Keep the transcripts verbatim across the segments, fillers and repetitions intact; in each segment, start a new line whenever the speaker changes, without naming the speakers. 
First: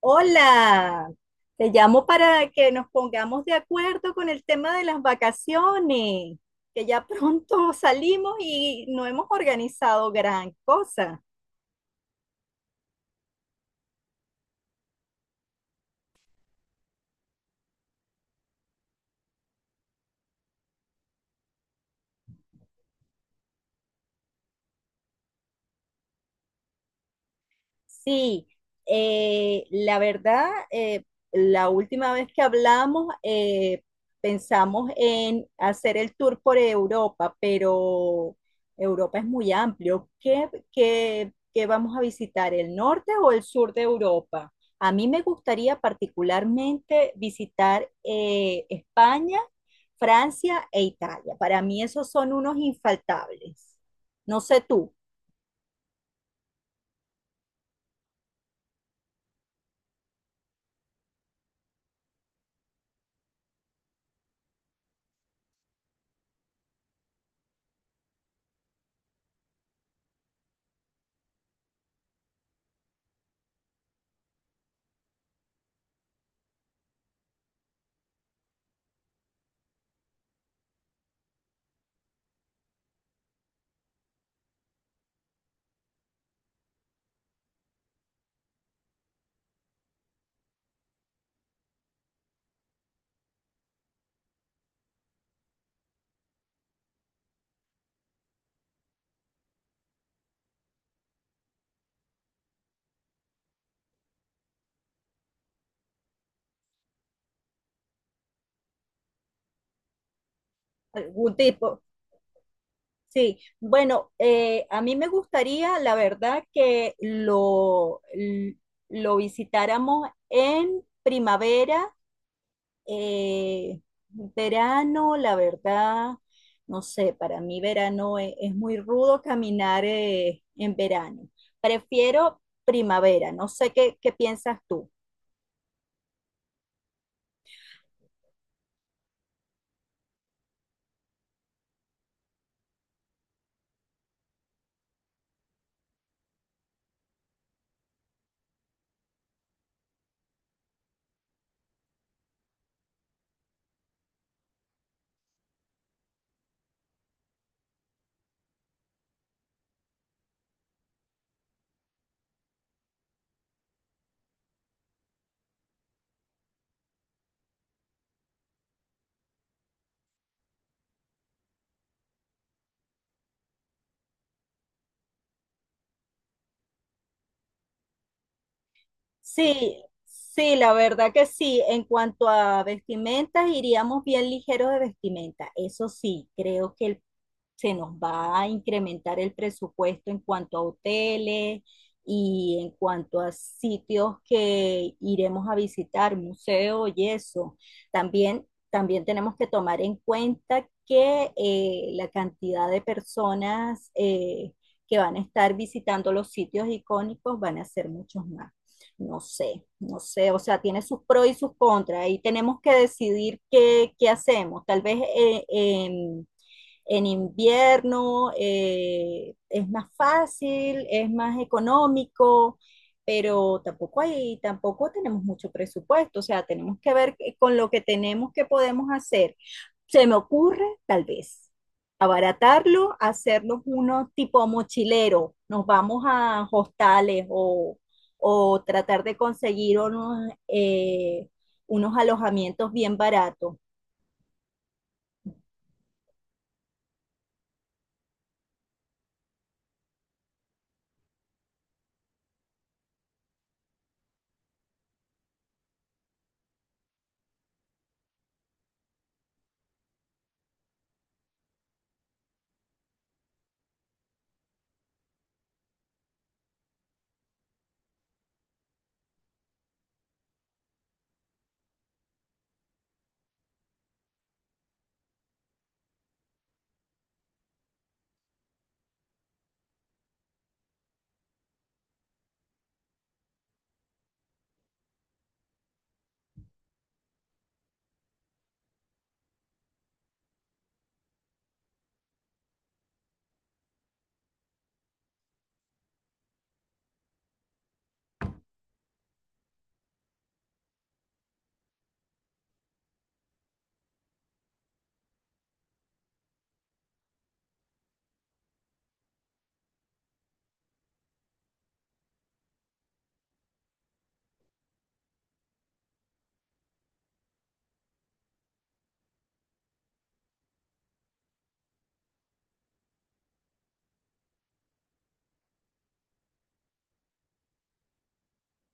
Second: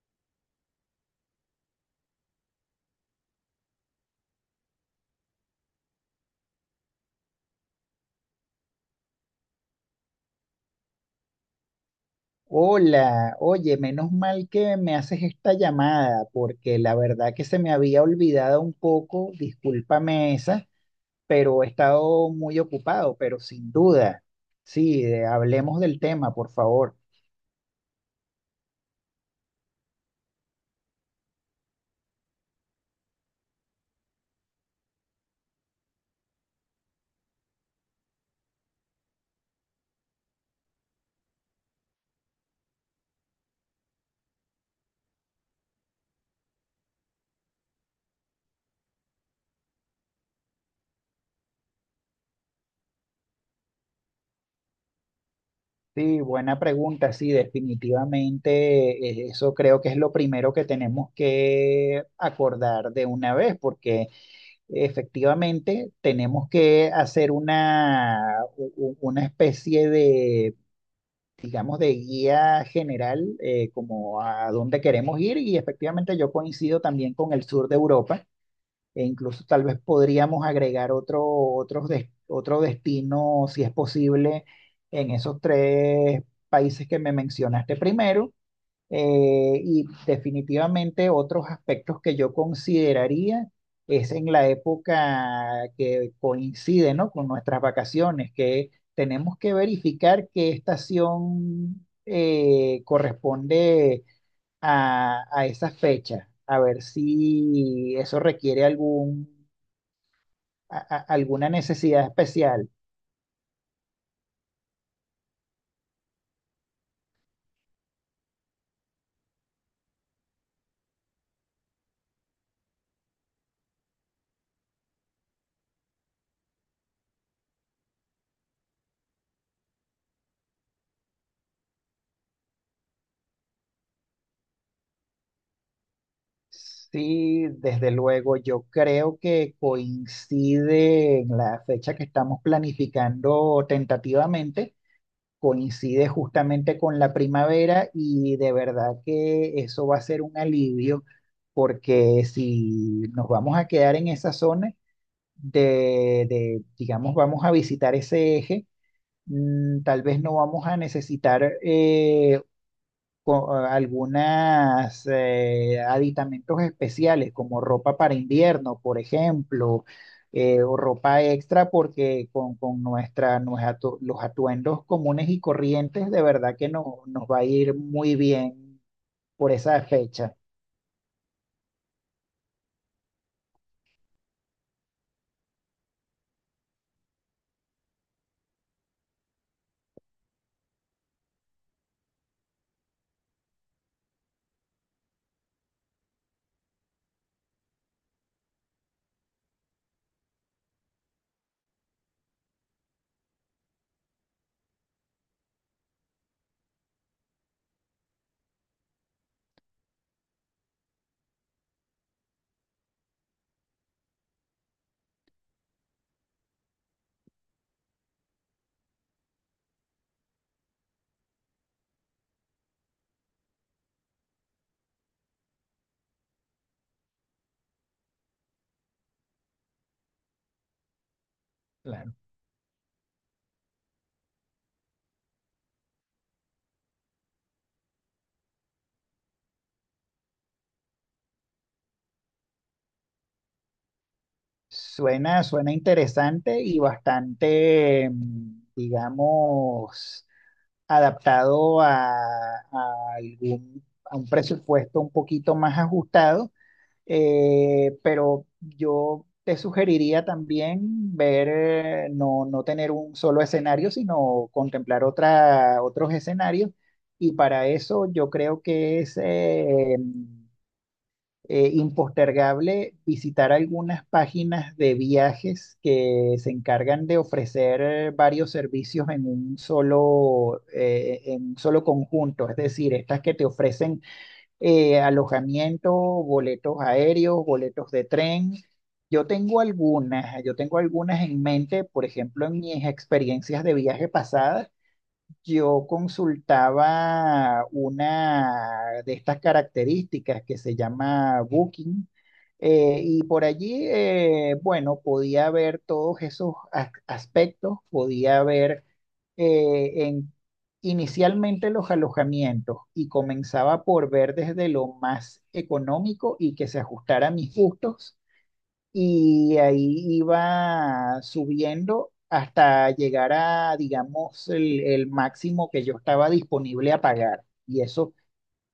Hola, te llamo para que nos pongamos de acuerdo con el tema de las vacaciones, que ya pronto salimos y no hemos organizado gran cosa.
Hola, oye, menos mal que me haces esta llamada, porque la verdad que se me había olvidado un poco, discúlpame esa, pero he estado muy ocupado, pero sin duda. Sí, de- hablemos del tema, por favor.
Sí, eh, la verdad, eh, la última vez que hablamos, eh, pensamos en hacer el tour por Europa, pero Europa es muy amplio. ¿Qué, qué, qué vamos a visitar, el norte o el sur de Europa? A mí me gustaría particularmente visitar eh, España, Francia e Italia. Para mí esos son unos infaltables. No sé tú,
Sí, buena pregunta, sí, definitivamente eh, eso creo que es lo primero que tenemos que acordar de una vez, porque efectivamente tenemos que hacer una, u- u- una especie de digamos, de guía general, eh, como a dónde queremos ir y efectivamente yo coincido también con el sur de Europa e incluso tal vez podríamos agregar otro, otros des- otro destino, si es posible, en esos tres países que me mencionaste primero, eh, y definitivamente otros aspectos que yo consideraría es en la época que coincide, ¿no? Con nuestras vacaciones, que tenemos que verificar qué estación eh, corresponde a, a esa fecha, a ver si eso requiere algún, a- a-
algún
alguna
tipo.
necesidad especial.
Sí, bueno, eh, a mí me gustaría, la verdad, que lo, l- lo visitáramos en primavera, eh, verano, la verdad, no sé, para mí verano e- es, muy rudo caminar eh, en verano. Prefiero primavera, no sé qué, qué piensas tú.
Sí, desde luego, yo creo que coincide en la fecha que estamos planificando tentativamente, coincide justamente con la primavera y de verdad que eso va a ser un alivio porque si nos vamos a quedar en esa zona de, de, digamos, vamos a visitar ese eje, mm, tal vez no vamos a necesitar eh, con algunas eh, aditamentos especiales como ropa para invierno, por ejemplo, eh, o ropa extra porque con, con nuestra, nos atu- los atuendos comunes y corrientes de verdad que no, nos va a ir muy bien por esa
Sí,
fecha.
sí, la verdad que sí. En cuanto a vestimentas, iríamos bien ligeros de vestimenta. Eso sí, creo que el se nos va a incrementar el presupuesto en cuanto a hoteles y en cuanto a sitios que iremos a visitar, museos y eso. También, también tenemos que tomar en cuenta que eh, la cantidad de personas eh, que van a estar visitando los sitios icónicos van a ser muchos más. No sé, no sé, o sea, tiene sus pros y sus contras, y tenemos que decidir qué, qué hacemos. Tal vez eh, em, en invierno, eh, es más fácil, es más económico, pero tampoco hay, tampoco tenemos mucho presupuesto, o sea, tenemos que ver con lo que tenemos que podemos hacer. Se me ocurre, tal vez,
Claro.
abaratarlo, hacernos unos tipo mochilero, nos vamos a hostales o, o tratar de conseguir unos, eh, unos alojamientos bien baratos.
Suena, suena interesante y bastante, mm, digamos, adaptado a, a algún, a un presupuesto un poquito más ajustado. Eh, pero yo te sugeriría también ver, eh, no, no tener un solo escenario, sino contemplar otra, otros escenarios. Y para eso yo creo que es eh, eh, impostergable visitar algunas páginas de viajes que se encargan de ofrecer eh, varios servicios en un solo, eh, en un solo conjunto. Es decir, estas que te ofrecen eh, alojamiento, boletos aéreos, boletos de tren. Yo tengo algunas, yo tengo algunas en mente, por ejemplo, en mis experiencias de viaje pasadas yo consultaba una de estas características que se llama Booking. Eh, y por allí, eh, bueno, podía ver todos esos as- aspectos, podía ver eh, en- inicialmente los alojamientos y comenzaba por ver desde lo más económico y que se ajustara a mis gustos y ahí iba subiendo hasta llegar a, digamos, el, el máximo que yo estaba disponible a pagar. Y eso,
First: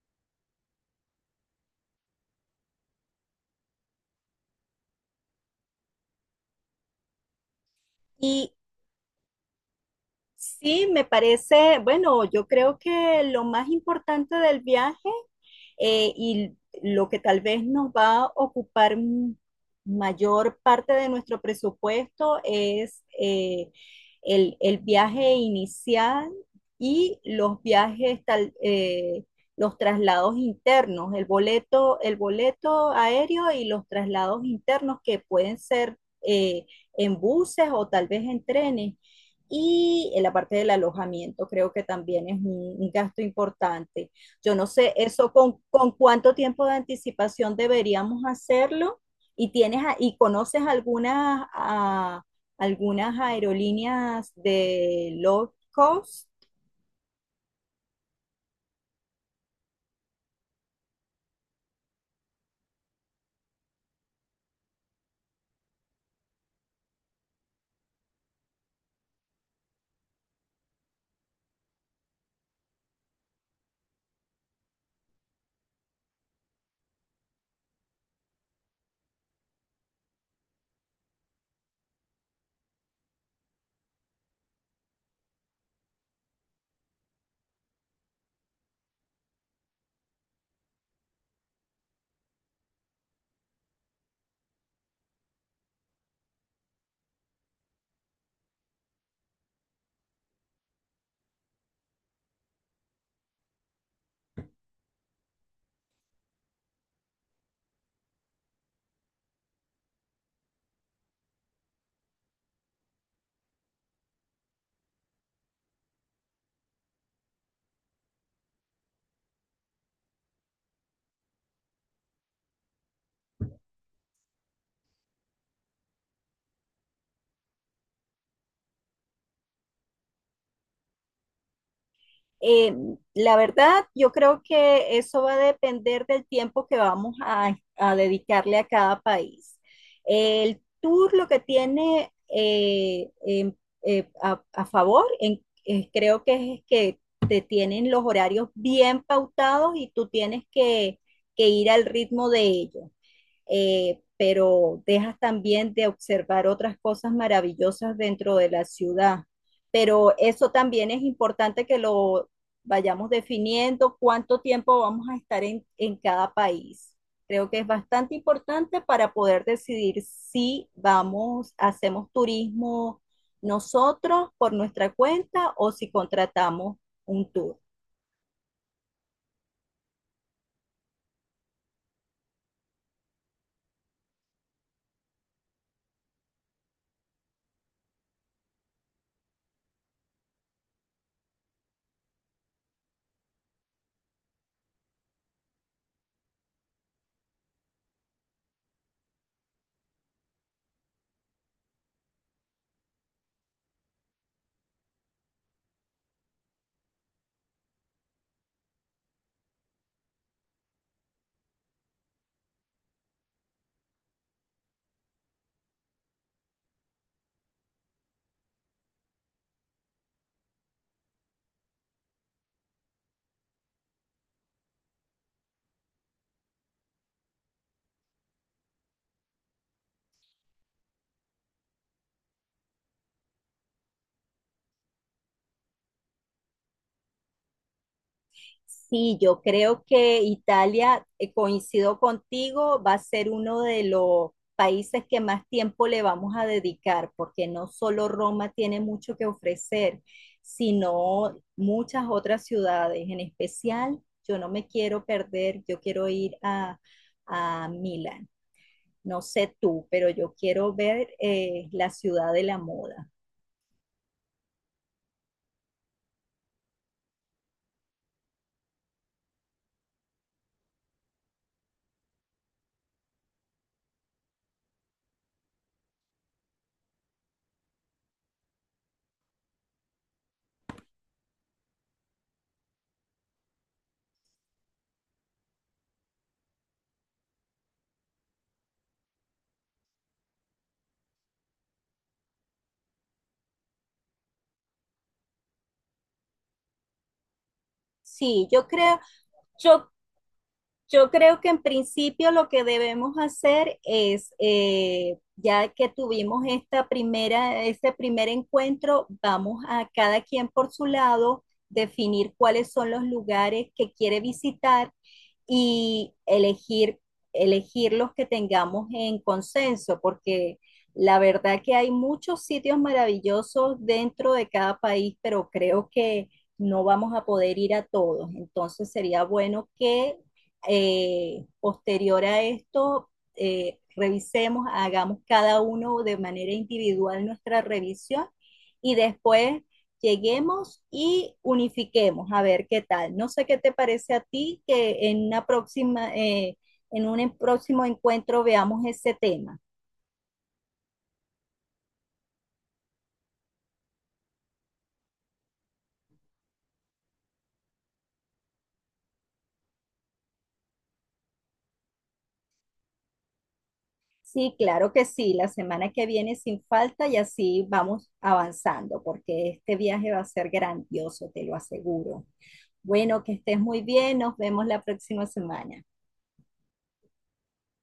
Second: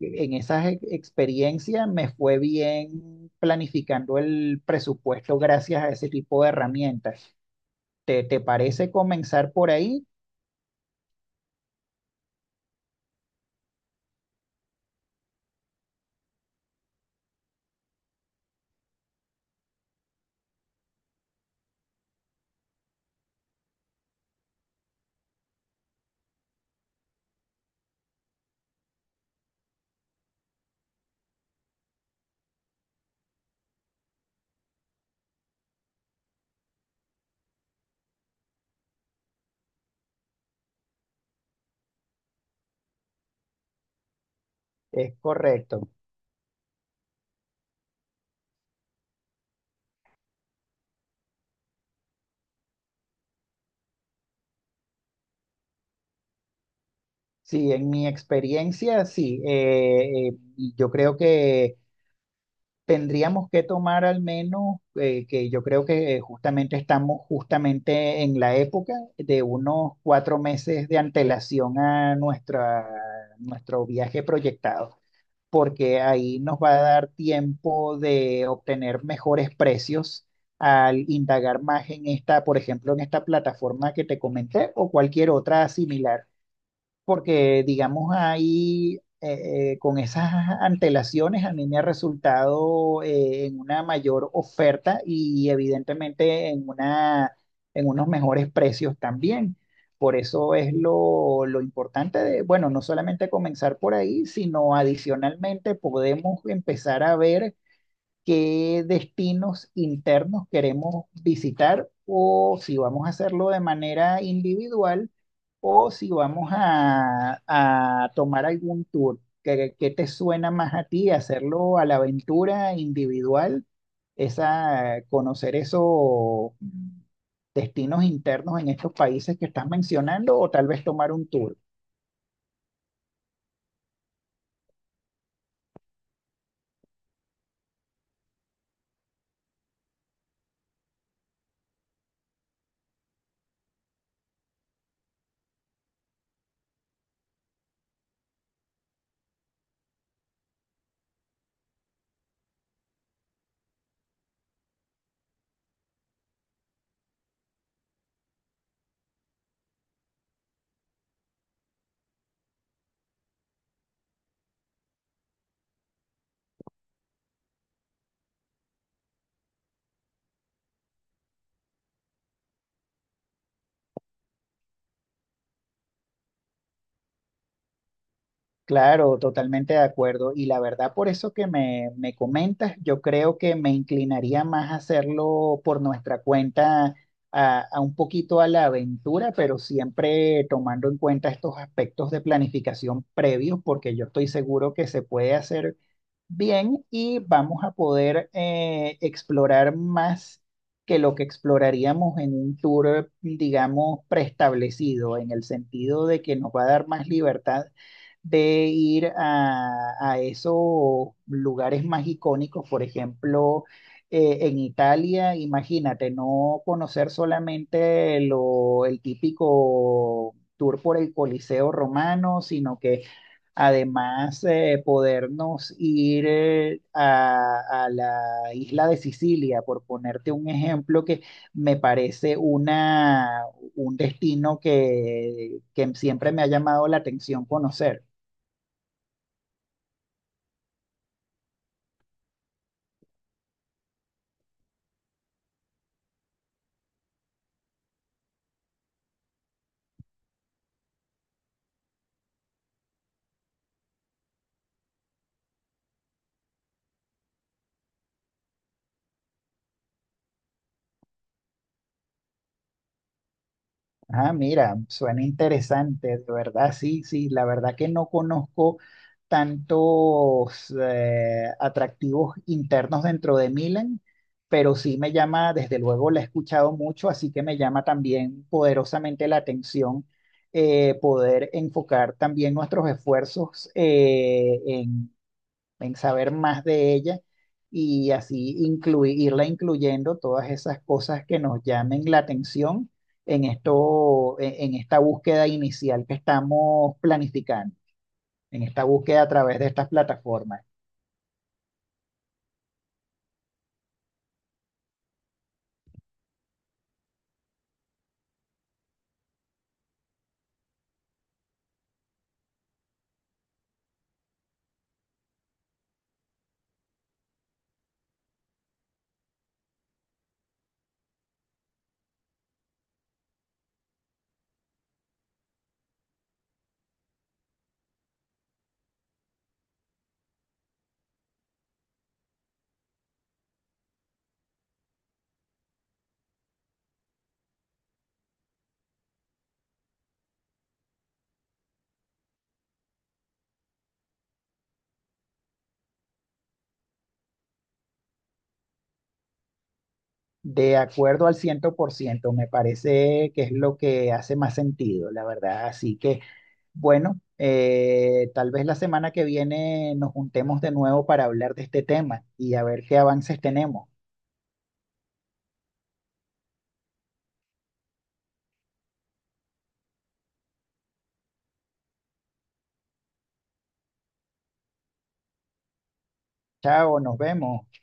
en esas e- experiencias me fue bien planificando el presupuesto gracias a ese tipo de herramientas. ¿Te, te
Y
parece comenzar por ahí?
sí, me parece, bueno, yo creo que lo más importante del viaje eh, y lo que tal vez nos va a ocupar mayor parte de nuestro presupuesto es eh, el, el, viaje inicial y los viajes tal, eh, los traslados internos, el boleto, el boleto aéreo y los traslados internos que pueden ser eh, en buses o tal vez en trenes. Y en la parte del alojamiento creo que también es un, un gasto importante. Yo no sé
Es
eso con,
correcto.
con cuánto tiempo de anticipación deberíamos hacerlo y tienes a- y conoces algunas a, algunas aerolíneas de low cost.
Sí, en mi experiencia, sí. Eh, eh, y yo creo que tendríamos que tomar al menos, eh, que yo creo que eh, justamente estamos justamente en la época de unos cuatro meses de antelación a nuestra, nuestro viaje proyectado, porque ahí nos va a dar tiempo de obtener mejores precios al indagar más en esta, por ejemplo, en esta plataforma que te comenté o cualquier otra similar porque digamos ahí eh, eh, con esas antelaciones a mí me ha resultado eh, en una mayor oferta y evidentemente en una, en unos mejores precios también. Por eso es lo, lo importante de, bueno, no solamente comenzar por ahí, sino adicionalmente podemos empezar a ver qué destinos internos queremos visitar o si vamos a hacerlo de manera individual o si vamos a, a tomar algún tour. ¿Qué, qué te suena más a ti hacerlo a la aventura individual? Esa, conocer esos destinos internos en estos países que estás mencionando o tal vez tomar un tour.
Eh, la verdad, yo creo que eso va a depender del tiempo que vamos a, a dedicarle a cada país. El tour lo que tiene eh, em- eh, a, a favor, en- eh, creo que es que te tienen los horarios bien pautados y tú tienes que, que ir al ritmo de ellos, eh, pero dejas también de observar otras cosas maravillosas dentro de la ciudad. Pero eso también es importante que lo vayamos definiendo, cuánto tiempo vamos a estar en, en cada país. Creo que es bastante importante para poder decidir si vamos, hacemos turismo nosotros por nuestra cuenta o si contratamos un tour.
Claro, totalmente de acuerdo. Y la verdad, por eso que me, me comentas, yo creo que me inclinaría más a hacerlo por nuestra cuenta, a, a un poquito a la aventura, pero siempre tomando en cuenta estos aspectos de planificación previos, porque yo estoy seguro que se puede hacer bien y vamos a poder eh, explorar más que lo que exploraríamos en un tour, digamos, preestablecido, en el sentido de que nos va a dar más libertad de ir a, a esos lugares más icónicos, por ejemplo, eh, en Italia, imagínate, no conocer solamente lo, el típico tour por el Coliseo romano, sino que además, eh, podernos ir eh, a, a la isla de Sicilia, por ponerte un ejemplo que me parece una, un destino que, que siempre me ha llamado la atención conocer.
Sí, yo creo que Italia, eh, coincido contigo, va a ser uno de los países que más tiempo le vamos a dedicar, porque no solo Roma tiene mucho que ofrecer, sino muchas otras ciudades. En especial, yo no me quiero perder, yo quiero ir a, a Milán. No sé tú, pero yo quiero ver eh, la ciudad de la moda.
Ah, mira, suena interesante, de verdad, sí, sí, la verdad que no conozco tantos eh, atractivos internos dentro de Milan, pero sí me llama, desde luego la he escuchado mucho, así que me llama también poderosamente la atención, eh, poder enfocar también nuestros esfuerzos eh, en saber más de ella y así inclui- irla incluyendo todas esas cosas que nos llamen la atención en esto, en en esta búsqueda inicial que estamos planificando,
Sí,
en
yo
esta
creo,
búsqueda a través de estas
yo
plataformas.
yo creo que en principio lo que debemos hacer es, eh, ya que tuvimos esta primera, este primer encuentro, vamos a cada quien por su lado definir cuáles son los lugares que quiere visitar y elegir, elegir los que tengamos en consenso, porque la verdad que hay muchos sitios maravillosos dentro de cada país, pero creo que no vamos a poder ir a todos. Entonces sería bueno que eh, posterior a esto, eh, revisemos, hagamos cada uno de manera individual nuestra revisión y después lleguemos y unifiquemos a ver qué tal. No sé qué te parece a ti que en una próxima, eh, en un próximo encuentro veamos ese tema.
De acuerdo al ciento por ciento me parece que es lo que hace más sentido, la verdad. Así que, bueno, eh, tal vez la semana que viene nos juntemos de nuevo para hablar de este tema y a ver qué avances tenemos.
Sí, claro que sí, la semana que viene sin falta y así vamos avanzando, porque este viaje va a ser grandioso, te lo aseguro. Bueno, que estés muy bien. Nos vemos la próxima semana.
Chao, nos vemos.